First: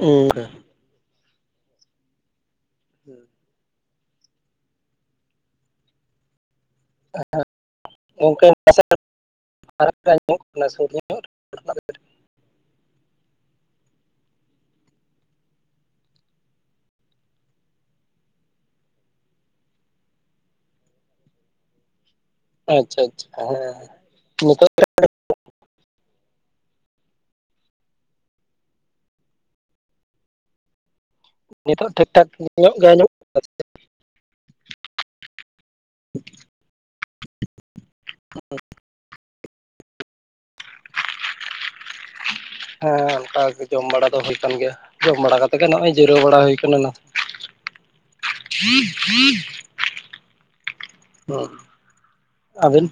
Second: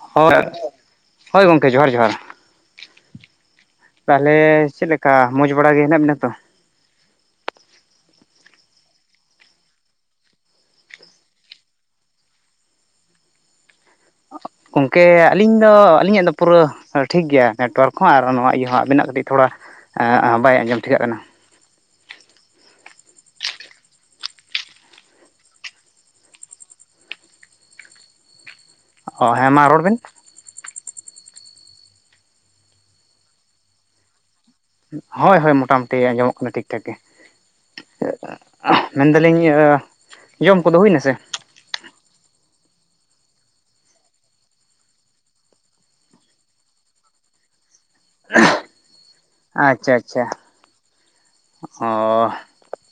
ᱦᱩᱸ ᱦᱳᱭ ᱟᱨᱠᱤ ᱦᱳᱭ ᱜᱚᱝᱠᱮ ᱡᱚᱦᱟᱨ ᱡᱚᱦᱟᱨ ᱾ [inaudible] ᱛᱟᱞᱦᱮ ᱪᱮᱫ ᱞᱮᱠᱟ ᱢᱚᱡᱽ ᱵᱟᱲᱟ ᱜᱮ ᱦᱮᱱᱟᱜ ᱵᱮᱱᱟ ᱛᱚ? [unintelligible] ᱜᱚᱢᱠᱮ ᱟᱹᱞᱤᱧ ᱫᱚ ᱟᱹᱞᱤᱧᱟᱜ ᱫᱚ ᱯᱩᱨᱟᱹ ᱾ ᱴᱷᱤᱠ ᱜᱮᱭᱟ ᱱᱮᱴᱚᱣᱟᱨᱠ ᱦᱚᱸ ᱟᱨ ᱱᱚᱣᱟ ᱤᱭᱟᱹ ᱦᱚᱸ ᱟᱵᱤᱱᱟᱜ ᱠᱟᱹᱴᱤᱡ ᱛᱷᱚᱲᱟ ᱵᱟᱭ ᱟᱸᱡᱚᱢ ᱴᱷᱤᱠᱟᱜ ᱠᱟᱱᱟ ᱟᱪᱪᱷᱟ ᱟᱪᱪᱷᱟ ᱦᱮᱸ ᱱᱤᱛᱚᱜ ᱚ ᱦᱮᱸ ᱢᱟ ᱨᱚᱲ ᱵᱮᱱ ᱱᱤᱛᱚᱜ ᱴᱷᱤᱠ ᱴᱷᱟᱠ ᱧᱚᱜ ᱜᱮ ᱟᱧᱡᱚᱢ [inaudible] ᱦᱳᱭ ᱦᱳᱭ ᱢᱚᱴᱟᱢᱩᱴᱤ ᱟᱸᱡᱚᱢᱚᱜ ᱠᱟᱱᱟ ᱴᱷᱤᱠ ᱴᱷᱟᱠ ᱜᱮ ᱾ ᱦ ᱢᱮᱱᱫᱟᱞᱤᱧ ᱡᱚᱢ ᱠᱚᱫᱚ ᱦᱩᱭᱱᱟ ᱥᱮ? ᱦᱮᱸ ᱚᱱᱠᱟ ᱜᱮ ᱡᱚᱢ ᱵᱟᱲᱟ ᱫᱚ ᱦᱳᱭ ᱠᱟᱱ ᱜᱮᱭᱟ ᱡᱚᱢ ᱵᱟᱲᱟ ᱠᱟᱛᱮ ᱜᱮ ᱱᱚᱜᱼᱚᱭ ᱡᱤᱨᱟᱹᱣ ᱵᱟᱲᱟ ᱦᱩᱭ ᱠᱟᱱᱟ ᱾ [unintelligible] ᱟᱪᱪᱷᱟ ᱟᱪᱪᱷᱟ [unintelligible] ᱟᱹᱵᱤᱱ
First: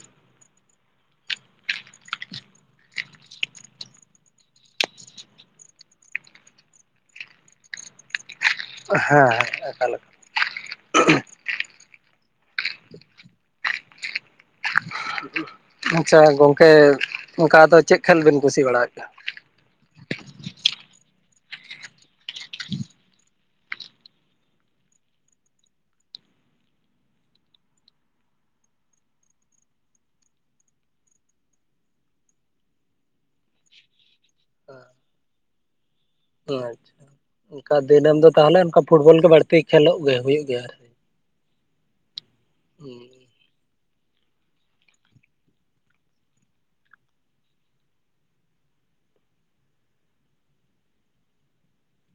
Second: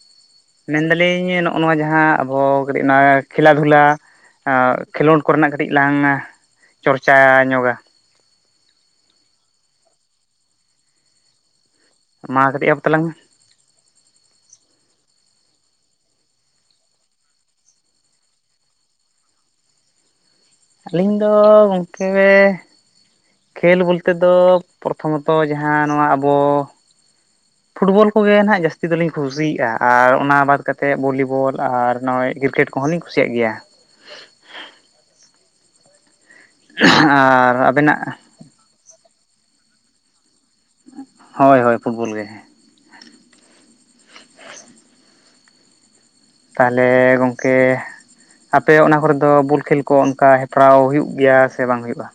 ᱢᱮᱱ ᱫᱟᱹᱞᱤᱧ ᱱᱚᱜᱼᱚ ᱱᱚᱣᱟ ᱡᱟᱦᱟᱸ ᱟᱵᱚ ᱠᱟᱹᱴᱤᱡ ᱠᱷᱮᱞᱟ ᱫᱷᱩᱞᱟᱹ ᱚ ᱠᱷᱮᱞᱳᱰ ᱠᱚᱨᱮᱱᱟᱜ ᱠᱟᱹᱴᱤᱡ ᱞᱟᱝ ᱪᱚᱨᱪᱟ ᱧᱚᱜ-ᱟ ᱦᱮᱸ ᱦᱮᱸ ᱮᱠᱟᱞ ᱢᱟ ᱠᱟᱹᱴᱤᱡ ᱮᱦᱚᱯ ᱛᱞᱟᱝ ᱢᱮ ᱟᱪᱪᱷᱟ ᱜᱚᱝᱠᱮ ᱚᱝᱠᱟ ᱫᱚ ᱪᱮᱫ ᱠᱷᱟᱱ ᱵᱤᱱ ᱠᱩᱥᱤ ᱵᱟᱲᱟ ᱟᱜ ᱜᱮᱭᱟ ᱟᱹᱞᱤᱧ ᱫᱚ ᱜᱚᱝᱠᱮ ᱠᱷᱮᱞ ᱵᱚᱞᱛᱮ ᱫᱚ ᱯᱨᱚᱛᱷᱚ ᱢᱚᱛᱚ ᱡᱟᱦᱟᱸ ᱱᱚᱣᱟ ᱟᱵᱚ ᱯᱷᱩᱴᱵᱚᱞ ᱠᱚᱜᱮ ᱡᱟᱹᱥᱛᱤ ᱫᱚᱞᱤᱧ ᱠᱩᱥᱤᱭᱟᱜᱼᱟ ᱟᱨ ᱚᱱᱟ ᱵᱟᱫ ᱠᱟᱛᱮᱫ ᱵᱷᱚᱞᱤ ᱵᱚᱞ ᱟᱨ ᱱᱚᱜᱼᱚᱭ ᱠᱨᱤᱠᱮᱴ ᱠᱚᱦᱚᱸᱞᱤᱧ ᱠᱩᱥᱤᱭᱟᱜ ᱜᱮᱭᱟ ᱟᱪᱪᱷᱟ ᱟᱨ ᱚᱱᱠᱟ ᱟᱵᱮᱱᱟᱜ ᱫᱤᱱᱟᱹᱢ ᱫᱚ ᱛᱟᱦᱚᱞᱮ ᱚᱱᱠᱟ ᱯᱷᱩᱴᱵᱚᱞ ᱜᱮ ᱵᱟᱹᱲᱛᱤ ᱠᱷᱮᱞᱳᱜ ᱜᱮ ᱦᱩᱭᱩᱜ ᱜᱮᱭᱟ ᱟᱨ ᱦᱳᱭ ᱦᱳᱭ ᱯᱷᱩᱴᱵᱚᱞ ᱜᱮ ᱩᱸ ᱛᱟᱦᱞᱮ ᱜᱚᱝᱠᱮ ᱟᱯᱮ ᱚᱱᱟ ᱠᱚᱨᱮ ᱫᱚ ᱵᱚᱞ ᱠᱷᱮᱞ ᱠᱚ ᱚᱱᱠᱟ ᱦᱮᱯᱨᱟᱣ ᱦᱩᱭᱩᱜ ᱜᱮᱭᱟ ᱥᱮ ᱵᱟᱝ ᱦᱩᱭᱩᱜᱼᱟ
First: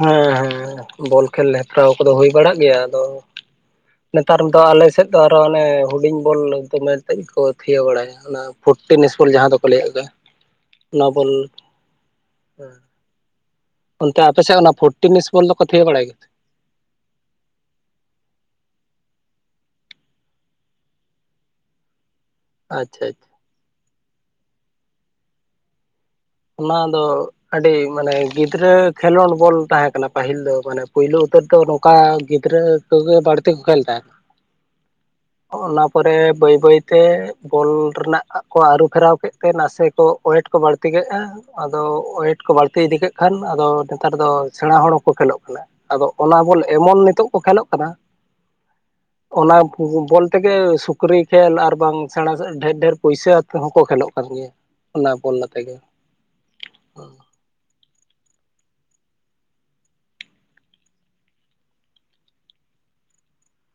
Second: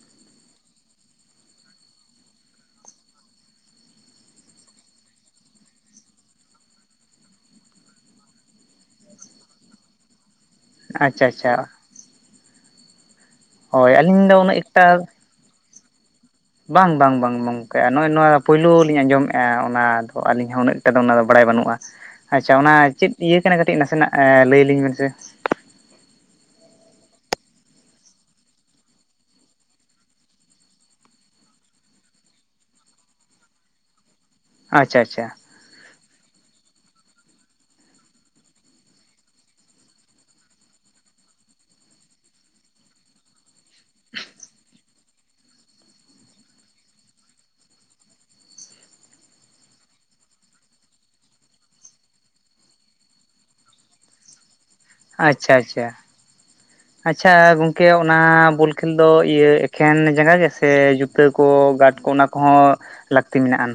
ᱦᱮᱸ ᱦᱮᱸ ᱵᱚᱞ ᱠᱷᱮᱞ ᱦᱮᱯᱨᱟᱣ ᱠᱚᱫᱚ ᱦᱩᱭ ᱵᱟᱲᱟᱜ ᱜᱮᱭᱟ ᱟᱫᱚ ᱱᱮᱛᱟᱨ ᱫᱚ ᱟᱞᱮ ᱥᱮᱫ ᱫᱚ ᱟᱨᱦᱚᱸ ᱚᱱᱮ ᱦᱩᱰᱤᱧ ᱵᱚᱞ ᱢᱮᱱᱛᱮᱫ ᱠᱚ ᱛᱷᱤᱭᱟᱹ ᱵᱟᱲᱟᱭᱟ ᱚᱱᱟ ᱯᱷᱩᱴ ᱴᱤᱥ ᱡᱟᱦᱟᱸ ᱫᱚᱠᱚ ᱞᱟᱹᱭ ᱚᱱᱟ ᱟᱪᱪᱷᱟ ᱵᱚᱞ ᱟᱪᱪᱷᱟ ᱦᱳᱭ ᱟᱹᱞᱤᱧ ᱫᱚ ᱩᱱᱟᱹᱜ ᱟᱪᱪᱷᱟ ᱚᱱᱟ ᱮᱠᱴᱟ ᱯᱷᱳᱴᱤ ᱱᱤᱥ ᱵᱚᱞ ᱫᱚᱠᱚ ᱛᱷᱤᱭᱟᱹ ᱵᱟᱲᱟᱭ ᱜᱮᱭᱟ ᱵᱟᱝ ᱵᱟᱝ ᱵᱟᱝ ᱜᱚᱝᱠᱮ ᱱᱚᱜᱼᱚᱭ ᱱᱚᱣᱟ ᱯᱩᱭᱞᱩ ᱞᱤᱧ ᱟᱸᱡᱚᱢ ᱮᱜᱼᱟ ᱚᱱᱟ ᱫᱚ ᱟᱹᱞᱤᱧ ᱦᱚᱸ ᱩᱱᱟᱹᱜ ᱴᱟ ᱫᱚ ᱚᱱᱟ ᱫᱚ ᱵᱟᱲᱟᱭ ᱵᱟᱹᱱᱩᱜᱼᱟ ᱟᱪᱪᱷᱟ ᱚᱱᱟ ᱪᱮᱫ ᱤᱭᱟᱹ ᱠᱟᱱᱟ ᱠᱟᱹᱴᱤᱡ ᱱᱟᱥᱮᱱᱟᱜ ᱞᱟᱹᱭ ᱟᱞᱤᱧ ᱵᱮᱱ ᱥᱮ ᱚᱱᱟ ᱫᱚ ᱟᱹᱰᱤ ᱢᱟᱱᱮ ᱜᱤᱫᱽᱨᱟᱹ ᱠᱷᱮᱞᱳᱱ ᱵᱚᱞ ᱛᱟᱦᱮᱸ ᱠᱟᱱᱟ ᱯᱟᱹᱦᱤᱞ ᱫᱚ ᱢᱟᱱᱮ ᱯᱳᱭᱞᱳ ᱩᱛᱟᱹᱨ ᱫᱚ ᱱᱚᱝᱠᱟ ᱜᱤᱫᱽᱨᱟᱹ ᱚᱲᱠ ᱜᱮ ᱵᱟᱹᱲᱛᱤ ᱠᱚ ᱠᱷᱮᱞ ᱛᱟᱦᱮᱫ ᱟᱪᱪᱷᱟ ᱟᱪᱪᱷᱟ ᱚᱱᱟ ᱯᱚᱨᱮ ᱵᱟᱹᱭ ᱵᱟᱹᱭ ᱛᱮ ᱵᱚᱞ ᱨᱮᱱᱟᱜ ᱠᱚ ᱟᱹᱨᱩ ᱯᱷᱮᱨᱟᱣ ᱠᱮᱫ ᱛᱮ ᱱᱟᱥᱮ ᱠᱚ ᱚᱳᱭᱮᱴ ᱠᱚ ᱵᱟᱹᱲᱛᱤ ᱠᱮ ᱟᱫᱚ ᱳᱭᱮᱴ ᱠᱚ ᱵᱟᱹᱲᱛᱤ ᱤᱫᱤ ᱠᱮᱫ ᱠᱷᱟᱱ ᱟᱫᱚ ᱱᱮᱛᱟᱨ ᱫᱚ ᱥᱮᱬᱟ ᱦᱚᱲ ᱦᱚᱸᱠᱚ ᱠᱷᱮᱞᱳᱜ ᱠᱟᱱᱟ ᱟᱫᱚ ᱚᱱᱟ ᱵᱚᱞ ᱮᱢᱚᱱ ᱱᱤᱛᱚᱜ ᱠᱚ ᱠᱷᱮᱞᱳᱜ ᱠᱟᱱᱟ [unintelligible] ᱚᱱᱟ ᱵᱚᱞ ᱛᱮᱜᱮ ᱥᱩᱠᱨᱤ ᱠᱷᱹᱮᱞ ᱟᱨ ᱵᱟᱝ ᱥᱮᱬᱟ ᱰᱷᱮᱨ ᱰᱷᱮᱨ ᱯᱩᱭᱥᱟᱹ ᱛᱮᱦᱚ ᱠᱚ ᱠᱷᱮᱞᱚᱜ ᱠᱟᱱᱟ [inaudible] ᱚᱱᱟ ᱵᱚᱞ ᱟᱪᱪᱷᱟ ᱟᱛᱮ ᱜᱮ ᱟᱪᱪᱷᱟ ᱟᱪᱪᱷᱟ ᱜᱚᱝᱠᱮ ᱚᱱᱟ ᱵᱚᱞ ᱠᱷᱮᱞ ᱫᱚ ᱤᱭᱟᱹ ᱮᱠᱷᱮᱱ ᱡᱟᱸᱜᱟ ᱜᱮ ᱥᱮ ᱡᱩᱛᱟᱹ ᱠᱚ ᱜᱟᱨᱰ ᱠᱚ ᱚᱱᱟ ᱠᱚᱦᱚᱸ ᱞᱟᱹᱠᱛᱤ ᱢᱮᱱᱟᱜ ᱟᱱ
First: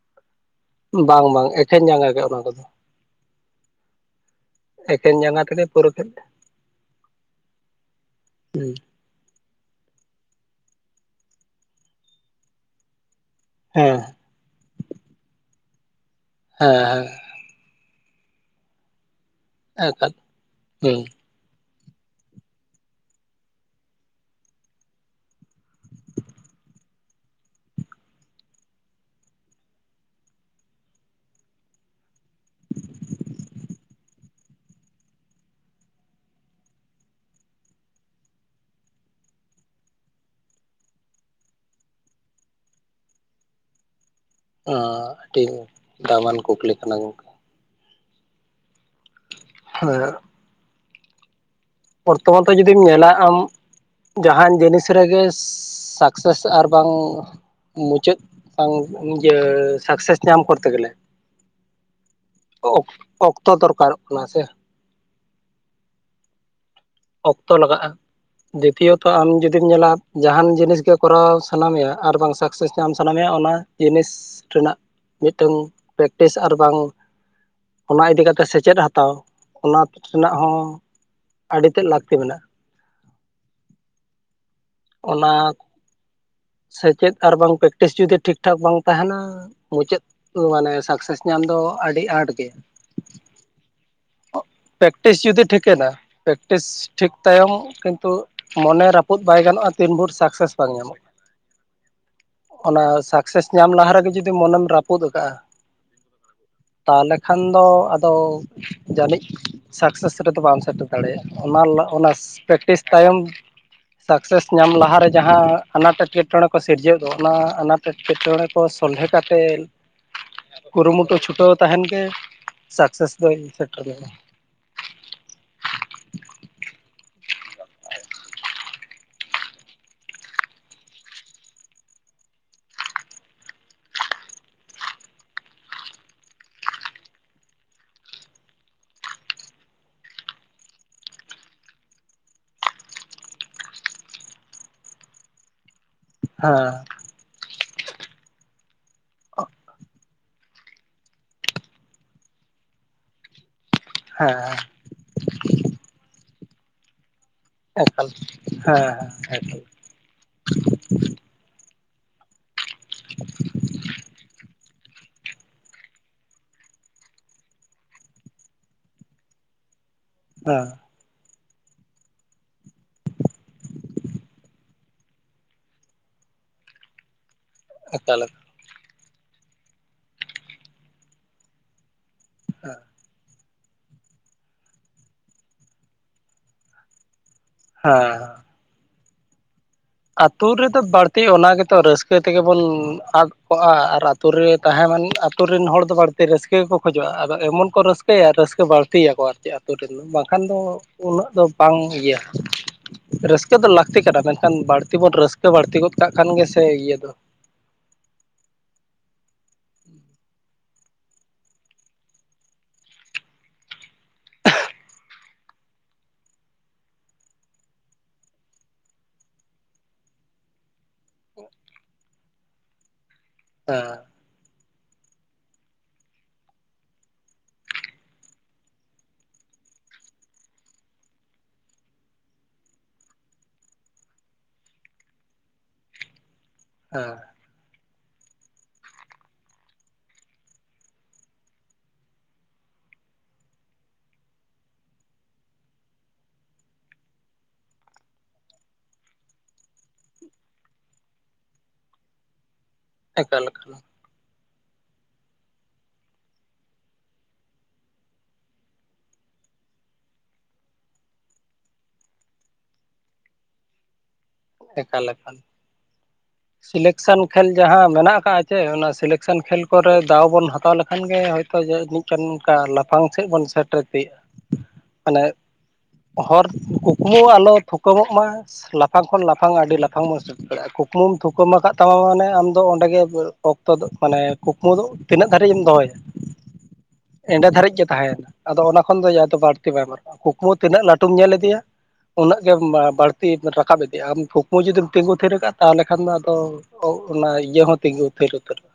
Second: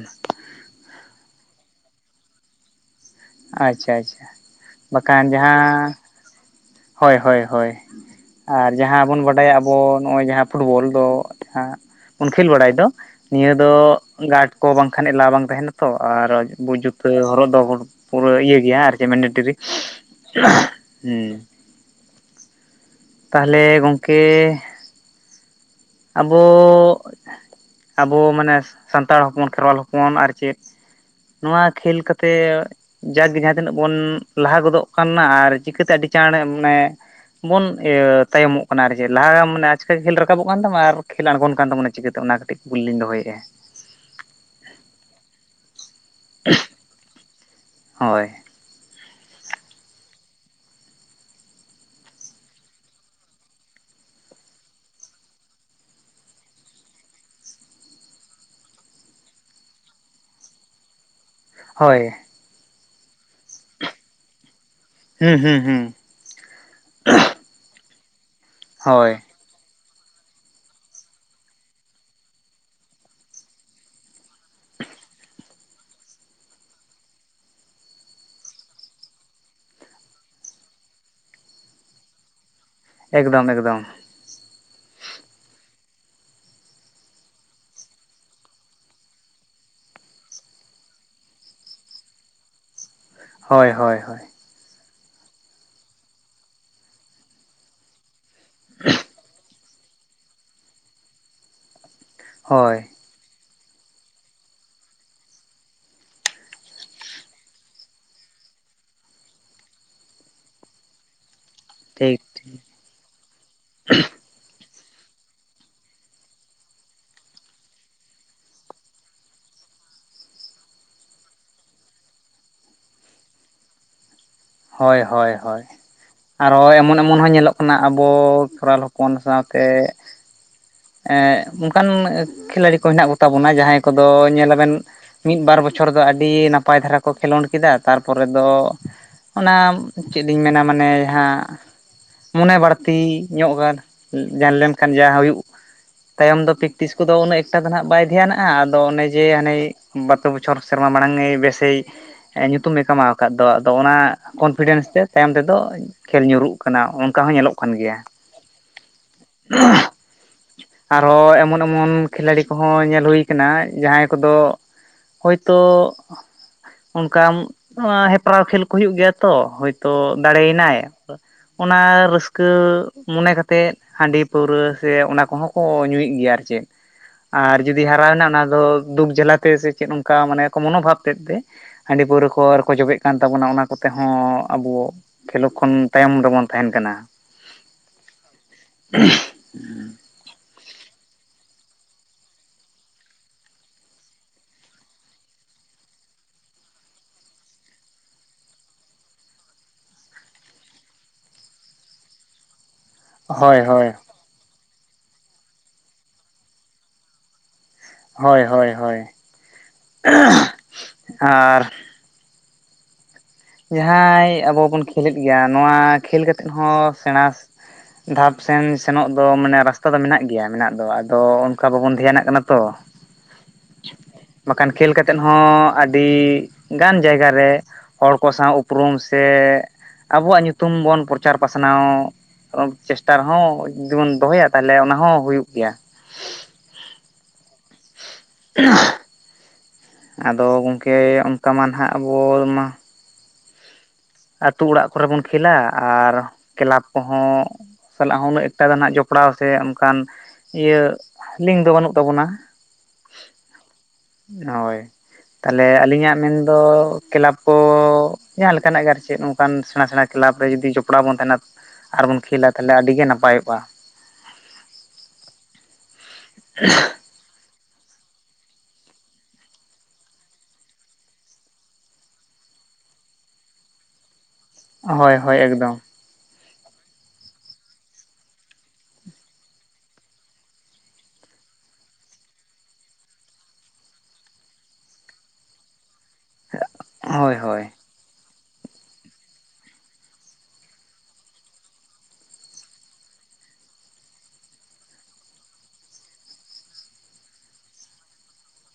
ᱵᱟᱝ ᱵᱟᱝ ᱮᱠᱷᱮᱱ ᱡᱟᱸᱜᱟ ᱜᱮ ᱚᱱᱟ ᱠᱚᱫᱚ ᱟᱪᱪᱷᱟ ᱟᱪᱪᱷᱟ ᱮᱠᱷᱮᱱ ᱵᱟᱠᱷᱟᱱ ᱡᱟᱸᱜᱟ ᱛᱮᱜᱮ ᱯᱩᱨᱟᱹ ᱡᱟᱦᱟᱸ ᱠᱷᱮᱞ ᱦᱳᱭ ᱦᱳᱭ ᱦᱳᱭ ᱦᱩᱸ ᱟᱨ ᱡᱟᱦᱟᱸ ᱵᱚᱱ ᱵᱟᱰᱟᱭᱟ ᱟᱵᱚ ᱱᱚᱜᱼᱚᱭ ᱡᱟᱦᱟᱸ ᱯᱷᱩᱴᱵᱚᱞ ᱫᱚ ᱟᱜ ᱵᱚᱱ ᱠᱷᱮᱞ ᱵᱟᱲᱟᱭ ᱫᱚ ᱱᱤᱭᱟᱹ ᱫᱚ ᱦᱮᱸ ᱜᱟᱰ ᱠᱚ ᱵᱟᱝ ᱠᱷᱟᱱ ᱮᱞᱟᱣ ᱵᱟᱝ ᱛᱟᱦᱮᱱᱟ ᱛᱚ ᱟᱨ ᱦᱮᱸ ᱡᱩᱛᱟᱹ ᱦᱚᱨᱚᱜ ᱫᱚ ᱯᱩᱨᱟᱹ ᱤᱭᱟᱹ ᱜᱮᱭᱟ ᱟᱨ ᱢᱮᱱᱰᱮᱴᱟᱨᱤ ᱦᱮᱸ ᱮᱠᱟᱞ [unintelligible] ᱦᱮᱸ ᱦᱩᱸ ᱛᱟᱦᱞᱮ ᱜᱚᱝᱠᱮ ᱟᱵᱚ ᱟᱵᱚ ᱢᱟᱱᱮ ᱥᱟᱱᱛᱟᱲ ᱦᱚᱯᱚᱱ ᱠᱷᱮᱨᱣᱟᱞ ᱦᱚᱯᱚᱱ ᱟᱨ ᱪᱮᱫ ᱱᱚᱣᱟ ᱠᱷᱮᱞ ᱛᱮ ᱡᱟᱸᱠ ᱜᱮ ᱡᱟᱦᱟᱸ ᱛᱤᱱᱟᱹᱜ ᱵᱚᱱ ᱞᱟᱦᱟ ᱜᱚᱫᱚᱜ ᱠᱟᱱᱟ ᱟᱨ ᱪᱤᱠᱟᱹᱛᱮ ᱟᱹᱰᱤ ᱪᱟᱬ ᱢᱟᱱᱮ ᱵᱚᱱ ᱤᱭᱟᱹ ᱛᱟᱭᱚᱢᱚᱜ ᱠᱟᱱᱟ ᱟᱨ ᱪᱮᱫ ᱞᱟᱦᱟ ᱢᱟᱱᱮ ᱟᱪᱠᱟ ᱜᱮ ᱠᱷᱮᱞ ᱨᱟᱠᱟᱵᱚᱜ ᱠᱟᱱ ᱛᱟᱢᱟ ᱟᱨ ᱠᱷᱮᱞ ᱟᱬᱜᱳᱱ ᱠᱟᱱ ᱛᱟᱵᱚᱱᱟ ᱪᱤᱠᱟᱹ ᱛᱮ ᱚᱱᱟ ᱠᱟᱹᱴᱤᱡ ᱠᱩᱞᱤ ᱞᱤᱧ ᱫᱚᱦᱚᱭᱮᱫᱼᱟ ᱟ ᱴᱤᱠ ᱫᱟᱢᱟᱱ ᱠᱩᱠᱞᱤ ᱠᱟᱱᱟ ᱜᱚᱢᱠᱮ ᱦᱳᱭ [unintelligible] ᱵᱚᱨᱛᱷᱚᱢᱟᱱ ᱨᱮ ᱡᱩᱫᱤᱢ ᱧᱮᱞᱟ ᱟᱢ ᱡᱟᱦᱟᱸᱱ ᱡᱤᱱᱤᱥ ᱨᱮᱜᱮ ᱥᱟᱠᱥᱮᱥ ᱟᱨᱵᱟᱝ ᱢᱩᱪᱟᱹᱫ ᱵᱟᱝ ᱤᱭᱟᱹ ᱥᱟᱠᱥᱮᱥ ᱧᱟᱢ ᱠᱚᱨ ᱛᱮ ᱜᱮᱞᱮ ᱦᱳᱭ ᱚᱠᱛᱚ ᱫᱚᱨᱠᱟᱨᱚᱜ ᱠᱟᱱᱟ ᱥᱮ ᱦᱩᱸ ᱦᱩᱸ ᱦᱩᱸ ᱚᱠᱛᱚ ᱞᱟᱜᱟᱜ-ᱟ ᱫᱤᱛᱤᱭᱚᱛᱚ ᱦᱳᱭ ᱟᱢ ᱡᱩᱫᱤᱢ ᱧᱮᱞᱟ ᱡᱟᱦᱟᱸᱱ ᱡᱤᱱᱤᱥ ᱜᱮ ᱠᱚᱨᱟᱣ ᱥᱟᱱᱟ ᱢᱮᱭᱟ ᱟᱨ ᱵᱟᱝ ᱥᱟᱠᱥᱮᱥ ᱧᱟᱢ ᱥᱟᱱᱟ ᱢᱮᱭᱟ ᱚᱱᱟ ᱡᱤᱱᱤᱥ ᱨᱮᱱᱟᱜ ᱢᱤᱫᱴᱟᱝ ᱯᱨᱮᱠᱴᱤᱥ ᱟᱨ ᱵᱟᱝ ᱚᱱᱟ ᱤᱫᱤ ᱠᱟᱛᱮ ᱥᱮᱪᱮᱫ ᱦᱟᱛᱟᱣ ᱚᱱᱟ ᱨᱮᱱᱟᱜ ᱦᱚᱸ ᱪᱮᱫ ᱞᱟᱹᱠᱛᱤ ᱢᱮᱱᱟᱜ-ᱟ ᱮᱠᱫᱚᱢ ᱮᱠᱫᱚᱢ ᱚᱱᱟ ᱥᱮᱪᱮᱫ ᱟᱨ ᱵᱟᱝ ᱯᱨᱮᱠᱴᱤᱥ ᱡᱩᱫᱤ ᱴᱷᱤᱠ ᱴᱷᱟᱠ ᱵᱟᱝ ᱛᱟᱦᱮᱸᱱᱟ ᱢᱩᱪᱟᱹᱫ ᱢᱟᱱᱮ ᱥᱟᱠᱥᱮᱥ ᱧᱟᱢ ᱫᱚ ᱟᱹᱰᱤ ᱟᱸᱴ ᱜᱮᱭᱟ ᱦᱳᱭ ᱦᱳᱭ ᱦᱳᱭ ᱯᱮᱠᱴᱤᱥ ᱡᱩᱫᱤ ᱴᱷᱤᱠᱮᱱᱟ ᱯᱮᱠᱴᱤᱥ ᱴᱷᱤᱠ ᱛᱟᱭᱚᱢ ᱠᱤᱱᱛᱩ ᱢᱚᱱᱮ ᱨᱟᱹᱯᱩᱫ ᱵᱟᱭ ᱜᱟᱱᱚᱜ-ᱟ ᱛᱤᱱ ᱵᱷᱳᱨ ᱥᱟᱠᱥᱮᱥ ᱵᱟᱝ ᱧᱟᱢᱚᱜ-ᱟ ᱦᱳᱭ ᱚᱱᱟ ᱥᱟᱠᱥᱮᱥ ᱧᱟᱢ ᱞᱟᱦᱟ ᱨᱮᱜᱮ ᱡᱩᱫᱤ ᱢᱚᱱᱮᱢ ᱨᱟᱹᱩᱫ ᱟᱠᱟᱫ-ᱟ ᱛᱟᱦᱚᱞᱮ ᱠᱷᱟᱱ ᱫᱚ ᱟᱫᱚ ᱡᱟᱹᱱᱤᱡ ᱥᱟᱠᱥᱮᱥ ᱨᱮᱫᱚ ᱵᱟᱢ ᱥᱮᱴᱮᱨ-ᱟ ᱫᱟᱲᱮᱭᱟᱜ-ᱟ ᱚᱱᱟ ᱚᱱᱟ ᱴᱷᱤᱠ ᱴᱷᱤᱠ ᱯᱨᱮᱠᱴᱤᱥ ᱛᱟᱭᱚᱢ ᱥᱟᱠᱥᱮᱥ ᱧᱟᱢ ᱞᱟᱦᱟᱨᱮ ᱡᱟᱦᱟᱸ ᱟᱱᱟᱴ ᱮᱴᱠᱮᱴᱚᱸᱬᱮ ᱠᱚ ᱥᱤᱨᱡᱟᱹᱣ ᱫᱚ ᱚᱱᱟ ᱟᱱᱟᱴ ᱮᱴᱠᱮᱴᱚᱸᱬᱮ ᱠᱚ ᱥᱚᱞᱦᱮ ᱠᱟᱛᱮ ᱠᱩᱨᱩᱢᱩᱴᱩ ᱪᱷᱩᱴᱟᱹᱣ ᱛᱟᱦᱮᱸᱱ ᱜᱮ ᱥᱟᱠᱥᱮᱥ ᱫᱚᱭ ᱥᱮᱴᱮᱨ ᱢᱮᱱᱟ ᱦᱳᱭ ᱦᱳᱭ ᱦᱳᱭ ᱟᱨᱦᱚᱸ ᱮᱢᱚᱱ ᱮᱢᱚᱱ ᱦᱚᱸ ᱧᱮᱞᱚᱜ ᱠᱟᱱᱟ ᱟᱵᱚ ᱠᱷᱮᱨᱟᱞ ᱦᱚᱯᱚᱱ ᱦᱚᱯᱚᱱ ᱥᱟᱶᱛᱮ ᱚᱱᱠᱟᱱ ᱠᱷᱤᱞᱟᱲᱤ ᱠᱚ ᱦᱮᱱᱟᱜ ᱠᱚᱛᱟ ᱵᱚᱱᱟ ᱡᱟᱦᱟᱸᱭ ᱠᱚᱫᱚ ᱧᱮᱞ ᱟᱵᱮᱱ ᱢᱤᱫ ᱵᱟᱨ ᱵᱚᱪᱷᱚᱨ ᱫᱚ ᱟᱹᱰᱤ ᱱᱟᱯᱟᱭ ᱫᱷᱟᱨᱟ ᱠᱚ ᱠᱷᱮᱸᱞᱳᱰ ᱠᱮᱫᱟ ᱛᱟᱨᱯᱚᱨᱮ ᱫᱚ ᱚᱱᱟ ᱪᱮᱫ ᱤᱧ ᱢᱮᱱᱟ ᱢᱟᱱᱮ ᱡᱟᱦᱟᱸ ᱢᱚᱱᱮ ᱵᱟᱹᱲᱛᱤ ᱧᱚᱜ ᱜᱟᱱ ᱡᱟᱱ ᱞᱮᱱᱠᱷᱟᱱ ᱡᱟ ᱦᱩᱭᱩᱜ ᱛᱟᱭᱚᱢ ᱫᱚ ᱦᱮᱸ ᱯᱮᱠᱴᱤᱥ ᱠᱚᱫᱚ ᱩᱱᱟᱹᱜ ᱮᱠᱴᱟ ᱫᱚ ᱦᱜ ᱵᱟᱭ ᱫᱷᱮᱱᱟᱜ-ᱟ ᱟᱫᱚ ᱚᱱᱮ ᱡᱮ ᱦᱟᱱᱮ ᱵᱟᱨ ᱯᱮ ᱵᱚᱪᱷᱚᱨ ᱥᱮᱨᱢᱟ ᱢᱟᱲᱟᱝ ᱮ ᱵᱮᱥᱮ ᱧᱩᱛᱩᱢᱮ ᱠᱟᱢᱟᱳ ᱟᱠᱟᱫ ᱫᱚ ᱟᱫᱚ ᱚᱱᱟ ᱦᱮᱸ ᱠᱚᱱᱯᱷᱤᱰᱮᱱᱥ ᱛᱮ ᱛᱟᱭᱚᱢ ᱛᱮᱫᱚ ᱠᱷᱮᱞ ᱧᱩᱨᱩᱜ ᱠᱟᱱᱟ ᱚᱱᱠᱟ ᱦᱚᱸ ᱧᱮᱞᱚᱜ ᱠᱟᱱᱟ ᱮᱠᱟᱞ ᱦᱮᱸ ᱦᱮᱸ ᱮᱠᱟᱞ ᱟᱨᱦᱚᱸ ᱮᱢᱚᱱ ᱮᱢᱚᱱ ᱠᱷᱤᱞᱟᱲᱤ ᱠᱚᱦᱚᱸ ᱧᱮᱞ ᱦᱩᱭ ᱠᱟᱱᱟ ᱡᱟᱦᱟᱸᱭ ᱠᱚᱫᱚ ᱦᱳᱭᱛᱚ ᱚᱱᱠᱟ ᱦᱮᱯᱨᱟᱣ ᱠᱷᱮᱞ ᱠᱚ ᱦᱩᱭᱩᱜ ᱜᱮᱭᱟ ᱛᱚ ᱦᱳᱭᱛᱚ ᱦᱮᱸ ᱫᱟᱲᱮᱭᱮᱱᱟᱭ ᱚᱱᱟ ᱨᱟᱹᱥᱠᱟᱹ ᱢᱚᱱᱮ ᱠᱟᱛᱮᱫ ᱦᱟᱸᱰᱤ ᱯᱟᱹᱣᱨᱟᱹ ᱥᱮ ᱚᱱᱟ ᱠᱚᱦᱚᱸ ᱠᱚ ᱧᱩᱭᱮᱫ ᱜᱮᱭᱟ ᱟᱨ ᱪᱮᱫ ᱟᱨ ᱡᱩᱫᱤ ᱦᱟᱨᱟᱣᱮᱱᱟ ᱮᱠᱟᱞ ᱚᱱᱟ ᱫᱚ ᱫᱩᱠ ᱡᱷᱟᱮᱞᱟᱛᱮ ᱥᱮ ᱪᱮᱫ ᱚᱱᱠᱟ ᱢᱟᱱᱮ ᱢᱚᱱᱳᱵᱷᱟᱵ ᱛᱮᱫ ᱛᱮ ᱦᱟᱸᱰᱤ ᱯᱟᱹᱣᱨᱟᱹ ᱠᱚ ᱟᱨᱠᱚ ᱦᱮᱸ ᱡᱚᱵᱮᱜ ᱠᱟᱱ ᱛᱟᱵᱚᱱᱟ ᱚᱱᱟ ᱠᱚᱛᱮ ᱦᱚᱸ ᱟᱵᱚ ᱠᱷᱮᱞᱳ ᱠᱷᱚᱱ ᱛᱟᱭᱚᱢ ᱨᱮᱵᱚᱱ ᱛᱟᱦᱮᱸᱱ ᱠᱟᱱᱟ ᱦᱚᱸ ᱦᱚᱸ ᱦ [unintelligible] ᱮᱸ ᱟᱹᱛᱩ ᱨᱮᱫᱚ ᱵᱟᱹᱲᱛᱤ ᱚᱱᱟ ᱜᱮᱛᱚ ᱨᱟᱹᱥᱠᱟᱹ ᱛᱮᱜᱮ ᱵᱚᱱ ᱟᱫ ᱠᱚᱜ-ᱟ ᱟᱨ ᱟᱛᱩᱨ ᱨᱮ ᱛᱟᱦᱮᱸᱢᱟᱱ ᱟᱛᱩᱨ ᱨᱮᱱ ᱦᱚᱲ ᱫᱚ ᱵᱟᱹᱲᱛᱤ ᱨᱟᱹᱥᱠᱟᱹ ᱜᱮᱠᱚ ᱠᱷᱚᱡᱚᱜ-ᱟ ᱟᱫᱚ ᱮᱢᱚᱱ ᱠᱚ ᱨᱟᱹᱥᱠᱟᱹᱭᱟ ᱨᱟᱹᱥᱠᱟᱹ ᱵᱟᱹᱲᱛᱤᱭᱟᱠᱚ ᱟᱨ ᱪᱮᱫ ᱟᱹᱛᱳ ᱴᱮᱱ ᱫᱚ ᱵᱟᱝᱠᱷᱟᱱ ᱫᱚ ᱩᱱᱟᱹᱜ ᱫᱚ ᱵᱟᱝ ᱤᱭᱟ ᱨᱟᱹᱥᱠᱟᱹ ᱦᱳᱭ ᱫᱚ ᱦᱳᱭ ᱞᱟᱹᱠᱛᱤ ᱠᱟᱱᱟ ᱢᱮᱱᱠᱷᱟᱱ ᱵᱟᱹᱲᱛᱤ ᱵᱚᱱ ᱨᱟᱹᱥᱠᱟᱹ ᱵᱟᱹᱲᱛᱤ ᱜᱚᱫ ᱠᱟᱜ ᱠᱷᱟᱱ ᱜᱮ ᱥᱮ ᱤᱭᱟᱹ ᱫᱚ ᱦᱳᱭ ᱦᱳᱭ ᱦᱳᱭ ᱟᱨ ᱡᱟᱦᱟᱸᱭ ᱟᱵᱚ ᱵᱚᱱ ᱠᱷᱮᱞᱮᱫ ᱜᱮᱭᱟ ᱱᱚᱣᱟ ᱠᱷᱮᱞ ᱠᱟᱛᱮᱜ ᱦᱚᱸ ᱥᱮᱸᱬᱟ ᱫᱷᱟᱯ ᱥᱮᱱ ᱥᱮᱱᱚᱜ ᱫᱚ ᱢᱟᱱᱮ ᱨᱟᱥᱛᱟ ᱫᱚ ᱢᱮᱱᱟᱜ ᱜᱮᱭᱟ ᱢᱮᱱᱟᱜ ᱫᱚ ᱟᱫᱚ ᱚᱱᱠᱟ ᱵᱟᱵᱚᱱ ᱫᱷᱮᱭᱟᱱᱟᱜ ᱠᱟᱱᱟ ᱛᱚ ᱦᱮᱸ ᱦ [inaudible] ᱵᱟᱠᱷᱟᱱ ᱠᱷᱮᱹᱞ ᱠᱟᱛᱮ ᱦᱚᱸ ᱟᱹᱰᱤ ᱜᱟᱱ ᱡᱟᱭᱜᱟ ᱨᱮ ᱦᱚᱲ ᱠᱚ ᱥᱟᱶ ᱩᱯᱨᱩᱢ ᱥᱮ, ᱟᱵᱚᱣᱟᱜ ᱧᱩᱛᱩᱢ ᱵᱚᱱ ᱯᱨᱚᱪᱟᱨ ᱯᱟᱥᱱᱟᱣ ᱪᱮᱥᱴᱟ ᱨᱮᱦᱚᱸ ᱡᱩᱫᱤ ᱵᱚᱱ ᱫᱚᱦᱚᱭᱟ, ᱛᱟᱦᱚᱞᱮ ᱚᱱᱟ ᱦᱚᱸ ᱦᱩᱭᱩᱜ ᱜᱮᱭᱟ ᱾ ᱦᱮᱸ ᱾ ᱦᱮ [unintelligible] ᱟᱫᱚ ᱜᱚᱝᱠᱮ ᱚᱱᱠᱟ ᱢᱟ ᱱᱟᱦᱜ ᱟᱵᱚ ᱢᱟ ᱟᱹᱛᱩ ᱚᱲᱟᱜ ᱠᱚᱨᱮ ᱵᱩᱱ ᱠᱷᱮᱞᱟ ᱟᱨ ᱠᱮᱞᱟᱵᱽ ᱠᱚᱦᱚᱸ ᱥᱟᱞᱟᱜ ᱦᱚᱸ ᱩᱱᱟᱹᱜ ᱮᱠᱴᱟ ᱫᱚ ᱱᱟᱦᱜ ᱡᱚᱯᱲᱟᱣ ᱥᱮ ᱚᱱᱠᱟᱱ ᱤᱭᱟᱹ ᱞᱤᱝᱠ ᱫᱚ ᱵᱟᱹᱱᱩᱜ ᱛᱟᱵᱚᱱᱟ ᱾ ᱮᱠᱟᱞ ᱮᱠᱟᱞ ᱾ ᱦᱳᱭ, ᱛᱟᱦᱞᱮ ᱟᱹᱞᱤᱧᱟᱜ ᱢᱮᱱᱫᱚ ᱠᱮᱞᱟᱵᱽ ᱠᱚ ᱡᱟᱦᱟᱸ ᱞᱮᱠᱟᱱᱟᱜ ᱜᱮ ᱟᱨᱠᱤ ᱪᱮᱫ ᱱᱚᱝᱠᱟᱱ ᱥᱮᱬᱟ ᱥᱮᱬᱟ ᱠᱮᱞᱟᱵᱽ ᱨᱮ ᱡᱩᱫᱤ ᱡᱚᱯᱲᱟᱣ ᱵᱚᱱ ᱛᱟᱦᱮᱱᱟ ᱟᱨ ᱵᱚᱱ ᱠᱷᱮᱞᱟ ᱛᱟᱦᱚᱞᱮ ᱟᱹᱰᱤ ᱜᱮ ᱱᱟᱯᱟᱭᱚᱜᱼᱟ ᱾ ᱮᱠᱟᱞ ᱮᱠᱟᱞ ᱾ ᱥᱤᱞᱮᱠ ᱟᱭᱥᱮᱞ ᱠᱷᱮᱞ ᱡᱟᱦᱟᱸ ᱢᱮᱱᱟᱜ ᱟᱠᱟᱫᱼᱟ ᱪᱮ, ᱚᱱᱟ ᱥᱤᱞᱮᱠᱥᱮᱱ ᱠᱷᱮᱞ ᱠᱚᱨᱮ ᱫᱟᱣ ᱵᱚᱱ ᱦᱟᱛᱟᱣ ᱞᱮᱠᱷᱟᱱ ᱜᱮ ᱦᱚᱭᱛᱳ ᱚᱱᱠᱟ ᱞᱟᱯᱷᱟᱝ ᱥᱮᱫ ᱵᱚᱱ ᱥᱮᱴᱮᱨ ᱛᱜᱼᱟ ᱾ ᱦᱳᱭ ᱦᱳᱭ ᱾ ᱮᱠᱫᱚᱢ ᱾ ᱦᱚᱨ ᱠᱩᱠᱢᱩ ᱟᱞᱚ ᱛᱷᱩᱠᱢᱚᱜ ᱢᱟ ᱞᱟᱯᱷᱟᱝ ᱠᱷᱚᱱ ᱞᱟᱯᱷᱟᱝ ᱟᱹᱰᱤ ᱞᱟᱯᱷᱟᱝ ᱠᱩᱠᱢᱩᱢ ᱛᱷᱩᱠᱩᱟᱹᱢ ᱟᱠᱟᱫ ᱛᱟᱢᱟ ᱢᱟᱱᱮ ᱟᱢᱫᱚ ᱚᱸᱰᱮ ᱜᱮ ᱚᱠᱛᱚ ᱫᱚ ᱢᱟᱱᱮ ᱠᱩᱠᱢᱩ ᱫᱚ ᱛᱤᱱᱟᱹᱜ ᱫᱷᱟᱹᱨᱤᱡ ᱮᱢ ᱫᱚᱦᱚᱭᱟ, ᱦᱳᱭ ᱮᱸᱰᱮ ᱦᱳᱭ ᱫᱷᱟᱹᱨᱤᱡ ᱜᱮ ᱛᱟᱦᱮᱸᱭᱱᱟ ᱾ ᱟᱫᱚ ᱚᱱᱟ ᱠᱷᱚᱱ ᱫᱚ ᱡᱮ ᱫᱚ ᱵᱟᱹᱲᱛᱤ ᱵᱟᱭ ᱧᱟᱢᱚᱜᱼᱟ ᱠᱩᱠᱢᱩ ᱛᱤᱱᱟᱹᱜ ᱞᱟᱹᱴᱩᱢ ᱧᱮᱞ ᱤᱫᱮᱤᱭᱟ ᱩᱱᱟᱹᱜ ᱜᱮ ᱵᱟᱹᱲᱛᱤ ᱨᱟᱠᱟᱵ ᱤᱫᱤᱜᱼᱟ ᱾ ᱟᱢ ᱠᱩᱠᱢᱩ ᱡᱩᱫᱤᱢ ᱛᱤᱸᱜᱩ ᱛᱷᱤᱨ ᱠᱟᱜᱼᱟ, ᱛᱟᱦᱚᱞᱮ ᱠᱷᱟᱱ ᱫᱚ ᱟᱫᱚ ᱚᱱᱟ ᱤᱭᱟᱹ ᱦᱚᱸ ᱛᱤᱸᱜᱩ ᱛᱷᱤᱨ ᱩᱛᱟᱹᱨᱚᱜᱼᱟ ᱾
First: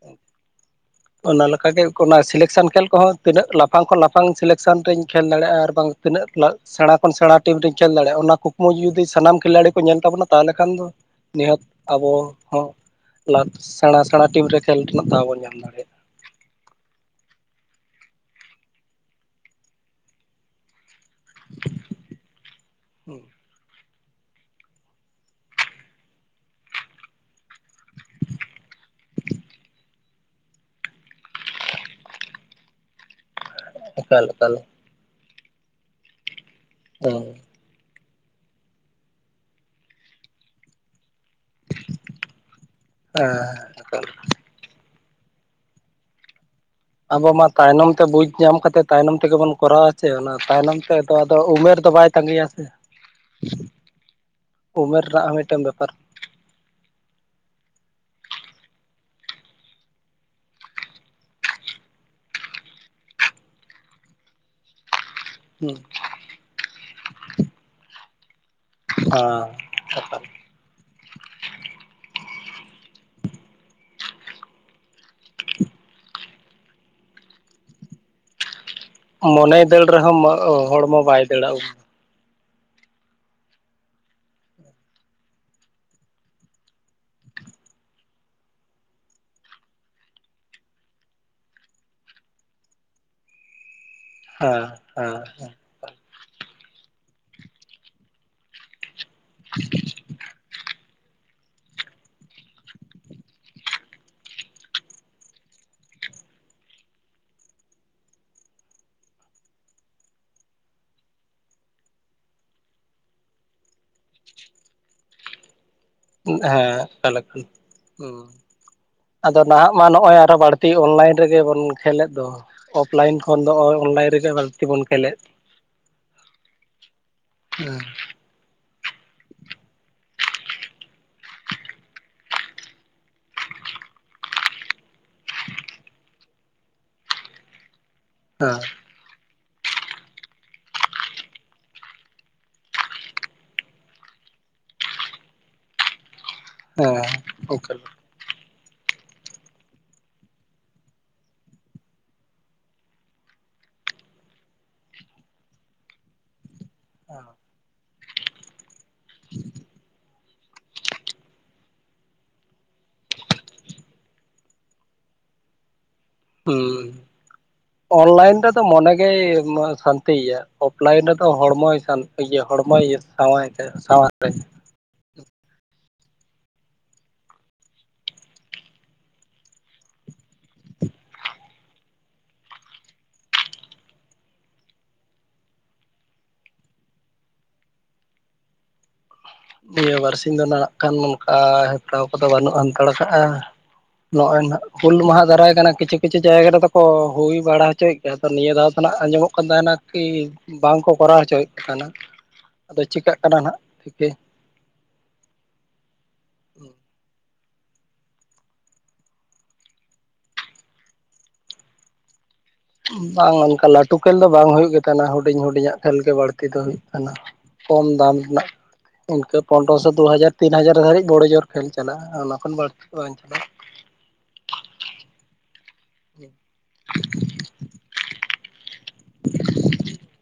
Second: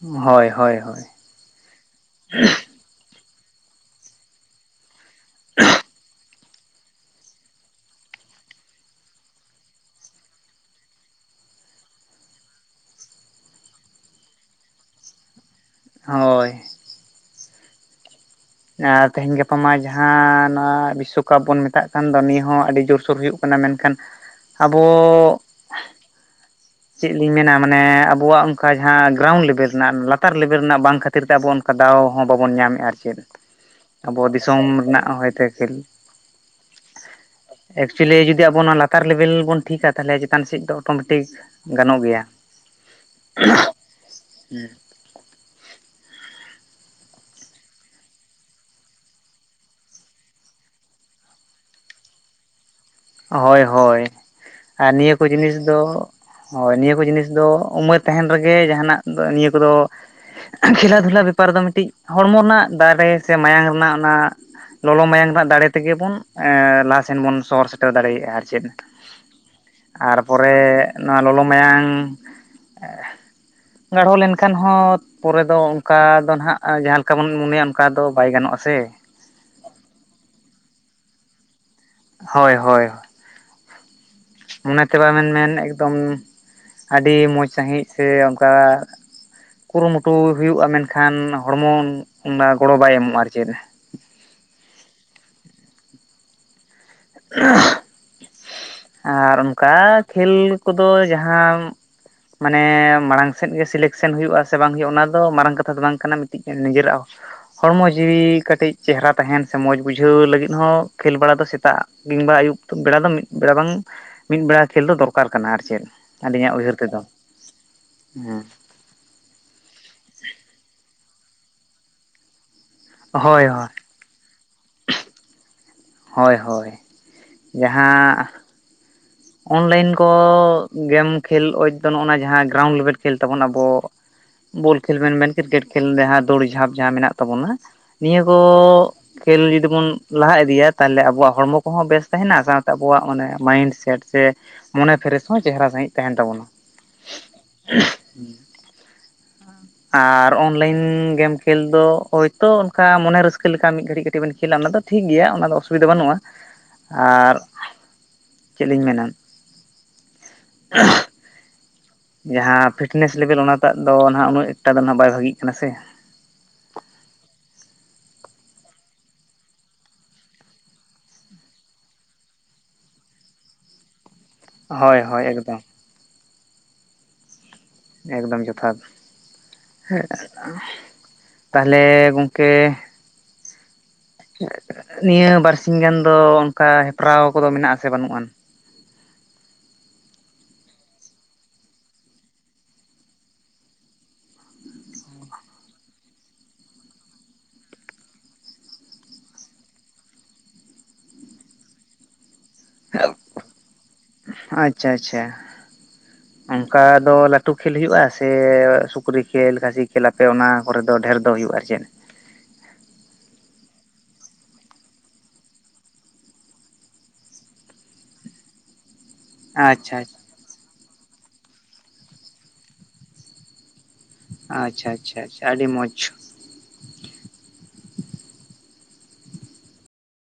ᱦᱳᱭ ᱦᱳᱭ ᱦᱳᱭ ᱾ ᱚᱱᱟᱠᱟᱜᱮ ᱚᱱᱟ ᱥᱤᱞᱮᱠᱥᱮᱱ ᱠᱷᱮᱞ ᱠᱚᱦᱚᱸ ᱛᱤᱱᱟᱹᱜ ᱞᱟᱯᱷᱟᱝ ᱠᱷᱚᱱ ᱞᱟᱯᱷᱟᱝ ᱥᱤᱞᱮᱠᱥᱮᱱ ᱨᱮᱧ ᱠᱷᱮᱞ ᱫᱟᱲᱮᱭᱟᱜᱼᱟ, ᱟᱨ ᱵᱟᱝ ᱛᱤᱱᱟᱹᱜ ᱥᱮᱬᱟ ᱠᱷᱚᱱ ᱥᱮᱬᱟ ᱴᱤᱢ ᱨᱮᱧ ᱠᱷᱮᱞ ᱫᱟᱲᱮᱭᱟᱜᱼᱟ, ᱚᱱᱟ ᱠᱩᱠᱢᱩ ᱡᱩᱫᱤ ᱥᱟᱱᱟᱢ ᱠᱷᱤᱞᱟᱲᱤ ᱠᱚ ᱧᱮᱞ ᱛᱟᱵᱚᱱᱟ ᱾ ᱛᱟᱦᱚᱞᱮ ᱠᱷᱟᱱ ᱫᱚ ᱱᱤᱦᱟᱹᱛ ᱟᱵᱚ ᱦᱚᱸ ᱞᱟᱵᱽ, ᱚᱱᱟ ᱥᱮᱬᱟ ᱥᱮᱬᱟ ᱴᱤᱢ ᱨᱮ ᱠᱷᱮᱞ ᱨᱮᱱᱟᱜ ᱫᱟᱣ ᱵᱚᱱ ᱧᱟᱢ ᱫᱟᱲᱮᱭᱟᱜᱼᱟ ᱾ ᱦᱳᱭ ᱾ ᱛᱮᱦᱮᱧ ᱜᱟᱯᱟ ᱢᱟ ᱡᱟᱦᱟᱸ ᱱᱚᱣᱟ ᱵᱤᱥᱥᱚ ᱠᱟᱯ ᱵᱚᱱ ᱢᱮᱛᱟᱜ ᱠᱟᱱ ᱫᱚ ᱱᱤᱭᱟᱹ ᱦᱚᱸ ᱟᱹᱰᱤ ᱡᱳᱨᱥᱳᱨ ᱦᱩᱭᱩᱜ ᱠᱟᱱᱟ, ᱢᱮᱱᱠᱷᱟᱱ ᱟᱵᱚ ᱪᱮᱫ ᱞᱤᱧ ᱢᱮᱱᱟ ᱢᱟᱱᱮ ᱟᱵᱚᱣᱟᱜ ᱚᱱᱠᱟ ᱡᱟᱦᱟᱸ ᱜᱨᱟᱣᱩᱱᱰ ᱞᱮᱵᱮᱞ ᱨᱮᱱᱟᱜ ᱞᱟᱛᱟᱨ ᱞᱮᱵᱮᱞ ᱨᱮᱱᱟᱜ ᱵᱟᱝ ᱠᱷᱟᱹᱛᱤᱨ ᱛᱮ ᱟᱵᱚ ᱚᱱ ᱠᱟ ᱫᱟᱣ ᱦᱚᱸ ᱵᱟᱵᱚᱱ ᱧᱟᱢᱮᱫᱼᱟ ᱟᱨ ᱪᱮᱫ ᱾ ᱟᱵᱚ ᱮᱠᱟᱞ ᱮᱠᱟᱞ ᱫᱤᱥᱚᱢ ᱨᱮᱱᱟᱜ ᱦᱚᱭᱛᱚ ᱠᱷᱮᱞ ᱚ ᱾ ᱮᱠᱪᱩᱭᱮᱞᱤ ᱡᱩᱫᱤ ᱟᱵᱚ ᱱᱚᱣᱟ ᱞᱟᱛᱟᱨ ᱞᱮᱵᱮᱞ ᱵᱚᱱ ᱴᱷᱤᱤᱠᱠᱟ, ᱛᱟᱦᱚᱞᱮ ᱪᱮᱛᱟᱱ ᱥᱮᱫ ᱫᱚ ᱚᱴᱳᱢᱮᱴᱤᱠ ᱜᱟᱱᱚᱜ ᱜᱮᱭᱟ ᱾ ᱠᱷᱤ ᱦᱟ ᱦᱮᱸ ᱦᱩᱸ ᱾ ᱟᱵᱚ ᱢᱟ ᱛᱟᱭᱱᱚᱢ ᱛᱮ ᱵᱩᱡᱽ ᱧᱟᱢ ᱠᱟᱛᱮ ᱛᱟᱭᱱᱚᱢ ᱛᱮᱜᱮ ᱵᱚᱱ ᱠᱚᱨᱟᱣᱟ ᱪᱮ, ᱚᱱᱟ ᱛᱟᱭᱱᱚᱢ ᱛᱮᱫᱚ ᱟᱫᱚ ᱩᱢᱮᱨ ᱫᱚ ᱵᱟᱭ ᱛᱺᱜᱮᱭᱟ ᱥᱮ ᱾ ᱦᱳᱭ ᱦᱳᱭ ᱾ ᱟᱨ ᱩᱢᱮᱨ ᱱᱤᱭᱟᱹ ᱠᱚ ᱨᱮᱱᱟᱜ ᱦᱚᱸ ᱡᱤᱱᱤᱥ ᱢᱤᱫᱴᱮᱱ ᱫᱚ ᱵᱮᱯᱟᱨ ᱦᱳᱭ, ᱱᱤᱭᱟᱹ ᱠᱚ ᱡᱤᱱᱤᱥ ᱫᱚ ᱩᱢᱮᱨ ᱛᱟᱦᱮᱱ ᱨᱮᱜᱮ, ᱡᱟᱦᱟᱱᱟᱜ ᱫᱚ ᱱᱤᱭᱟᱹ ᱠᱚᱫᱚ ᱠᱷᱮᱞᱟ ᱫᱷᱩᱞᱟ ᱵᱮᱯᱟᱨ ᱫᱚ ᱢᱤᱫᱴᱤᱡ ᱦᱚᱲᱢᱚ ᱨᱮᱱᱟᱜ ᱫᱟᱲᱮ ᱥᱮ ᱢᱟᱭᱟᱝ ᱨᱮᱱᱟᱜ ᱚᱱᱟ ᱞᱚᱞᱚ ᱢᱟᱭᱟᱝ ᱨᱮᱱᱟᱜ ᱫᱟᱲᱮ ᱦᱩᱸ ᱛᱮᱜᱮ ᱵᱚᱱ ᱞᱟᱦᱟ ᱥᱮᱱ ᱵᱚᱱ ᱥᱚᱦᱚᱨ ᱥᱮᱴᱮᱨ ᱫᱟᱲᱮᱭᱟᱜᱼᱟ ᱟᱨ ᱪᱮᱫ ᱾ ᱚ ᱥᱟᱯ [unintelligible] ᱛᱟᱨᱯᱚᱨᱮ ᱱᱚᱣᱟ ᱞᱚᱞᱚ ᱢᱟᱭᱟᱝ ᱜᱟᱲᱦᱚ ᱞᱮᱱᱠᱷᱟᱱ ᱦᱚᱸ ᱯᱚᱨᱮ ᱫᱚ ᱚᱱᱠᱟ ᱫᱚ ᱱᱟᱦᱜ ᱡᱟᱦᱟᱸ ᱞᱮᱠᱟ ᱵᱚᱱ ᱢᱚᱱᱮᱭᱟ ᱚᱱᱠᱟ ᱫᱚ ᱵᱟᱭ ᱜᱟᱱᱚᱜᱼᱟ ᱥᱮ ᱾ ᱢᱚᱱᱮᱭ ᱫᱟᱹᱲ ᱨᱮᱦᱚᱸ ᱦᱚᱲᱢᱚ ᱵᱟᱭ ᱫᱟᱹᱲᱟᱜᱼᱟ ᱩᱱᱨᱮ ᱾ ᱦᱳᱭ ᱦᱳᱭ ᱾ ᱚᱱᱟᱛᱮ ᱵᱟᱢ ᱢᱮᱱ ᱢᱮᱱ ᱮᱠᱫᱚᱢ ᱟᱹᱰᱤ ᱢᱚᱡᱽ ᱥᱺᱦᱤᱡ ᱥᱮ ᱚᱱᱠᱟ ᱠᱩᱨᱩᱢᱩᱴᱩᱭ ᱦᱩᱭᱩᱜᱼᱟ, ᱢᱮᱱᱠᱷᱟᱱ ᱦᱚᱲᱢᱚ ᱚᱱᱟ ᱜᱚᱲᱚ ᱵᱟᱭ ᱮᱢᱚᱜᱼᱟ ᱟᱨ ᱪᱮᱫ ᱾ ᱦᱮᱸ ᱦᱮᱸ ᱾ [unintelligible] ᱟᱨ ᱚᱱᱠᱟ ᱠᱷᱮᱞ ᱠᱚᱫᱚ ᱡᱟᱦᱟᱸᱢ ᱢᱟᱱᱮ ᱢᱟᱲᱟᱝ ᱥᱮᱫ ᱜᱮ ᱥᱤᱞᱮᱠᱥᱮᱱ ᱦᱩᱭᱩᱜᱼᱟ ᱥᱮ ᱵᱟᱝ ᱦᱩᱭᱩᱜᱼᱟ ᱚᱱᱟ ᱫᱚ ᱢᱟᱨᱟᱝ ᱠᱟᱛᱷᱟ ᱫᱚ ᱵᱟᱝ ᱠᱟᱱᱟ ᱢᱤᱫᱴᱤᱡ ᱱᱤᱡᱮᱨᱟᱜ ᱦᱚᱸ ᱦᱚᱲᱢᱚ ᱡᱤᱣᱤ ᱠᱟᱹᱴᱤᱡ ᱪᱮᱦᱨᱟ ᱛᱟᱦᱮᱱ ᱥᱮ ᱢᱚᱡᱽ ᱵᱩᱡᱷᱟᱹᱣ ᱞᱟᱹᱜᱤᱫ ᱦᱚᱸ ᱠᱷᱮᱞ ᱵᱟᱲᱟ ᱫᱚ ᱥᱮᱛᱟᱜ ᱢᱤᱝᱵᱟ ᱟᱹᱭᱩᱵ ᱵᱮᱲᱟ ᱫᱚ ᱢᱤᱫ ᱵᱮᱲᱟ ᱵᱟᱝ ᱢᱤᱫ ᱵᱮᱲᱟ ᱠᱷᱮᱞ ᱫᱚ ᱫᱚᱨᱠᱟᱨ ᱠᱟᱱᱟ ᱟᱨ ᱪᱮᱫ ᱟᱹᱞᱤᱧᱟᱜ ᱦᱮᱸ ᱩᱭᱦᱟᱹᱨ ᱛᱮᱫᱚ ᱮᱠᱟᱞ ᱮᱠᱟᱞ ᱦᱩᱸ ᱦᱮᱸ ᱟᱫᱚ ᱱᱟᱦᱟᱜ ᱢᱟ ᱱᱚᱜᱼᱚᱭ ᱟᱨᱚ ᱵᱟᱹᱲᱛᱤ ᱚᱱᱞᱟᱭᱤᱱ ᱨᱮᱜᱮ ᱵᱚᱱ ᱠᱷᱮᱞᱮᱫ ᱫᱚ ᱚᱯᱷᱞᱟᱭᱤᱱ ᱠᱷᱚᱱ ᱦᱳᱭ ᱫᱚ ᱦᱳᱭ ᱚᱱᱞᱟᱭᱤᱱ ᱨᱮᱜᱤ ᱵᱟᱹᱲᱛᱤ ᱵᱚᱱ ᱠᱷᱮᱞᱮᱫ ᱦᱳᱭ ᱦᱳᱭ ᱦᱮᱸ ᱡᱟᱦᱟᱸ ᱚᱱᱞᱟᱭᱤᱱ ᱠᱚ ᱜᱮᱢ ᱠᱷᱮᱞ ᱫᱚ ᱱᱚᱜᱼ ᱱᱚᱣᱟ ᱡᱟᱦᱟᱸ ᱜᱨᱟᱣᱩᱱᱰ ᱞᱮᱵᱮᱞ ᱠᱷᱮᱞ ᱛᱟᱵᱚᱱ ᱟᱵᱚ ᱵᱚᱞ ᱠᱷᱮᱞ ᱢᱮᱱᱠᱮᱫ ᱠᱨᱤᱠᱮᱴ ᱠᱷᱮᱞ ᱡᱟᱦᱟᱸ ᱫᱳᱲᱤ ᱡᱷᱟᱯ ᱡᱟᱦᱟᱸ ᱢᱮᱱᱟᱜ ᱛᱟᱵᱚᱱᱟ ᱱᱤᱭᱟᱹ ᱠᱚ ᱦᱮᱸ ᱠᱷᱮᱞ ᱡᱩᱫᱤ ᱵᱚᱱ ᱞᱟᱦᱟ ᱤᱫᱤᱭᱟ ᱛᱟᱦᱚᱞᱮ ᱟᱵᱚᱣᱟᱜ ᱦᱚᱲᱢᱚ ᱠᱚᱦᱚᱸ ᱵᱮᱥ ᱛᱟᱦᱮᱱᱟ ᱥᱟᱶᱛᱮ ᱟᱵᱚᱣᱟᱜ ᱚᱱᱮ ᱢᱟᱭᱤᱱᱰ ᱥᱮᱴ ᱥᱮ ᱢᱚᱱᱮ ᱯᱷᱮᱨᱮᱥ ᱦᱚᱸ ᱪᱮᱦᱨᱟ ᱥᱺᱦᱤᱡ ᱛᱟᱦᱮᱱ ᱛᱟᱵᱚᱱᱟ ᱦᱮᱸ ᱟᱨ ᱚᱱᱞᱟᱭᱤᱱ ᱜᱮᱢ ᱠᱷᱮᱞ ᱫᱚ ᱦᱳᱭᱛᱳ ᱚᱱᱠᱟ ᱢᱚᱱᱮ ᱨᱟᱹᱥᱠᱟᱹ ᱞᱮᱠᱟ ᱢᱤᱫ ᱜᱷᱟᱹᱲᱤᱡ ᱠᱟᱹᱴᱤᱡ ᱵᱮᱱ ᱠᱷᱮᱞᱟ ᱚᱱᱟ ᱫᱚ ᱴᱷᱤᱠ ᱜᱮᱭᱟ ᱚᱱᱟ ᱫᱚ ᱚᱥᱩᱵᱤᱫᱷᱟ ᱵᱟᱹᱱᱩᱜᱼᱟ ᱟᱨ ᱪᱮᱫᱞᱤᱧ ᱢᱮᱱᱟ ᱡᱟᱦᱟᱸ ᱯᱷᱤᱴᱱᱮᱥ ᱞᱮᱵᱮᱞ ᱚᱱᱟᱴᱟᱜ ᱫᱚ ᱱᱟᱦᱟᱜ ᱩᱱᱟᱹᱜ ᱮᱠᱴᱟ ᱫᱚ ᱱᱟᱜ ᱵᱟᱭ ᱵᱷᱟᱜᱤ ᱠᱟᱱᱟ ᱥᱮ ᱦᱩᱸ ᱚᱱᱞᱟᱭᱤᱱ ᱨᱮᱫᱚ ᱢᱚᱱᱮ ᱜᱮᱭ ᱥᱟᱱᱛᱤᱭᱟ ᱚᱯᱷᱞᱟᱭᱤᱱ ᱨᱮᱫᱚ ᱦᱚᱲᱢᱚᱭ ᱥᱟᱱ ᱤᱭᱟᱹ ᱦᱚᱲᱢᱚ ᱤᱭᱟᱹ ᱥᱟᱶᱟᱭ ᱛᱮ ᱥᱟᱶᱟᱨ ᱨᱮ ᱦᱳᱭ ᱦᱳᱭ ᱮᱠᱫᱚᱢ ᱮᱠᱫᱚᱢ ᱡᱚᱛᱷᱟᱛ ᱦᱮᱸ ᱛᱟᱦᱚᱞᱮ ᱜᱚᱝᱠᱮ ᱱᱤᱭᱟᱹ ᱵᱟᱨᱥᱤ ᱜᱟᱱ ᱫᱚ ᱚᱱᱠᱟ ᱦᱮᱯᱨᱟᱣ ᱠᱚᱫᱚ ᱢᱮᱱᱟᱜ ᱟᱥᱮ ᱵᱟᱹᱱᱩᱜ ᱟᱱ ᱱᱤᱭᱟᱹ ᱵᱟᱨᱥᱤ ᱫᱚ ᱱᱟᱜ ᱠᱷᱟᱱ ᱱᱚᱝᱠᱟ ᱦᱮᱯᱨᱟᱣ ᱠᱚᱫᱚ ᱵᱟᱹᱱᱩᱜ ᱦᱟᱱᱛᱟᱲ ᱠᱟᱜᱼᱟ ᱱᱚᱜᱼᱚᱭ ᱱᱟᱦᱟᱜ ᱦᱩᱞ ᱢᱟᱦᱟ ᱫᱟᱨᱟᱭ ᱠᱟᱱᱟ ᱠᱤᱪᱷᱩ ᱠᱤᱪᱷᱩ ᱡᱟᱭᱜᱟ ᱨᱮᱫᱚ ᱠᱚ ᱦᱩᱭ ᱵᱟᱲᱟ ᱦᱚᱪᱚᱭᱮᱫ ᱜᱮᱭᱟ ᱛᱚ ᱱᱤᱭᱟᱹ ᱫᱷᱟᱣ ᱫᱚ ᱦᱟᱸᱜ ᱟᱸᱡᱚᱢᱚᱜ ᱠᱟᱱ ᱛᱟᱦᱮᱱᱟ ᱠᱤ ᱵᱟᱝᱠᱚ ᱠᱚᱨᱟᱣ ᱦᱚᱪᱚᱭᱮᱫ ᱠᱟᱱᱟ ᱟᱫᱚ ᱪᱤᱠᱟᱹᱜ ᱠᱟᱱᱟ ᱱᱟᱦᱟᱜ ᱟᱪᱪᱷᱟ ᱟᱪᱪᱷᱟ ᱚᱱᱠᱟ ᱫᱚ ᱞᱟᱹᱠ ᱞᱟᱹᱴᱩ ᱠᱷᱮᱞ ᱦᱩᱭᱩᱜᱼᱟ ᱥᱮ ᱥᱩᱠᱨᱤ ᱠᱷᱮᱞ ᱠᱷᱟᱹᱥᱤ ᱠᱷᱮᱞ ᱟᱯᱮ ᱚᱱᱟ ᱠᱚᱨᱮ ᱫᱚ ᱰᱷᱮᱨ ᱫᱚ ᱦᱩᱭᱩᱜᱼᱟ ᱟᱨ ᱪᱮᱫ ᱵᱟᱝ ᱚᱱᱠᱟ ᱞᱟᱹᱴᱩ ᱠᱷᱹᱮᱞ ᱫᱚ ᱵᱟᱝ ᱦᱩᱭᱩᱜ ᱜᱮ ᱛᱟᱦᱮᱱᱟ ᱦᱩᱰᱤᱧ ᱦᱩᱰᱤᱧᱟᱜ ᱠᱷᱮᱞ ᱜᱮ ᱵᱟᱹᱲᱛᱤ ᱫᱚ ᱦᱩᱭᱩᱜ ᱠᱟᱱᱟ ᱠᱚᱢ ᱫᱟᱢ ᱨᱮᱱᱟᱜ ᱚᱱᱠᱟᱹ ᱯᱚᱱᱨᱚ ᱥᱚ ᱟᱪᱪᱷᱟ ᱫᱩ ᱦᱟᱡᱟᱨ ᱛᱤᱱ ᱦᱟᱡᱟᱨ ᱫᱷᱟᱹᱨᱤᱡ ᱵᱳᱲᱳ ᱡᱳᱨ ᱠᱷᱮᱞ ᱪᱟᱞᱟᱜᱼᱟ ᱚᱱᱟ ᱠᱷᱚᱱ ᱵᱟᱹᱲᱛᱤ ᱵᱟᱝ ᱪᱟᱞᱟᱜᱼᱟ ᱟᱪᱪᱷᱟ ᱟᱪᱪᱷᱟ ᱟᱪᱪᱷᱟ ᱟᱹᱰᱤ ᱢᱚᱸᱡᱽ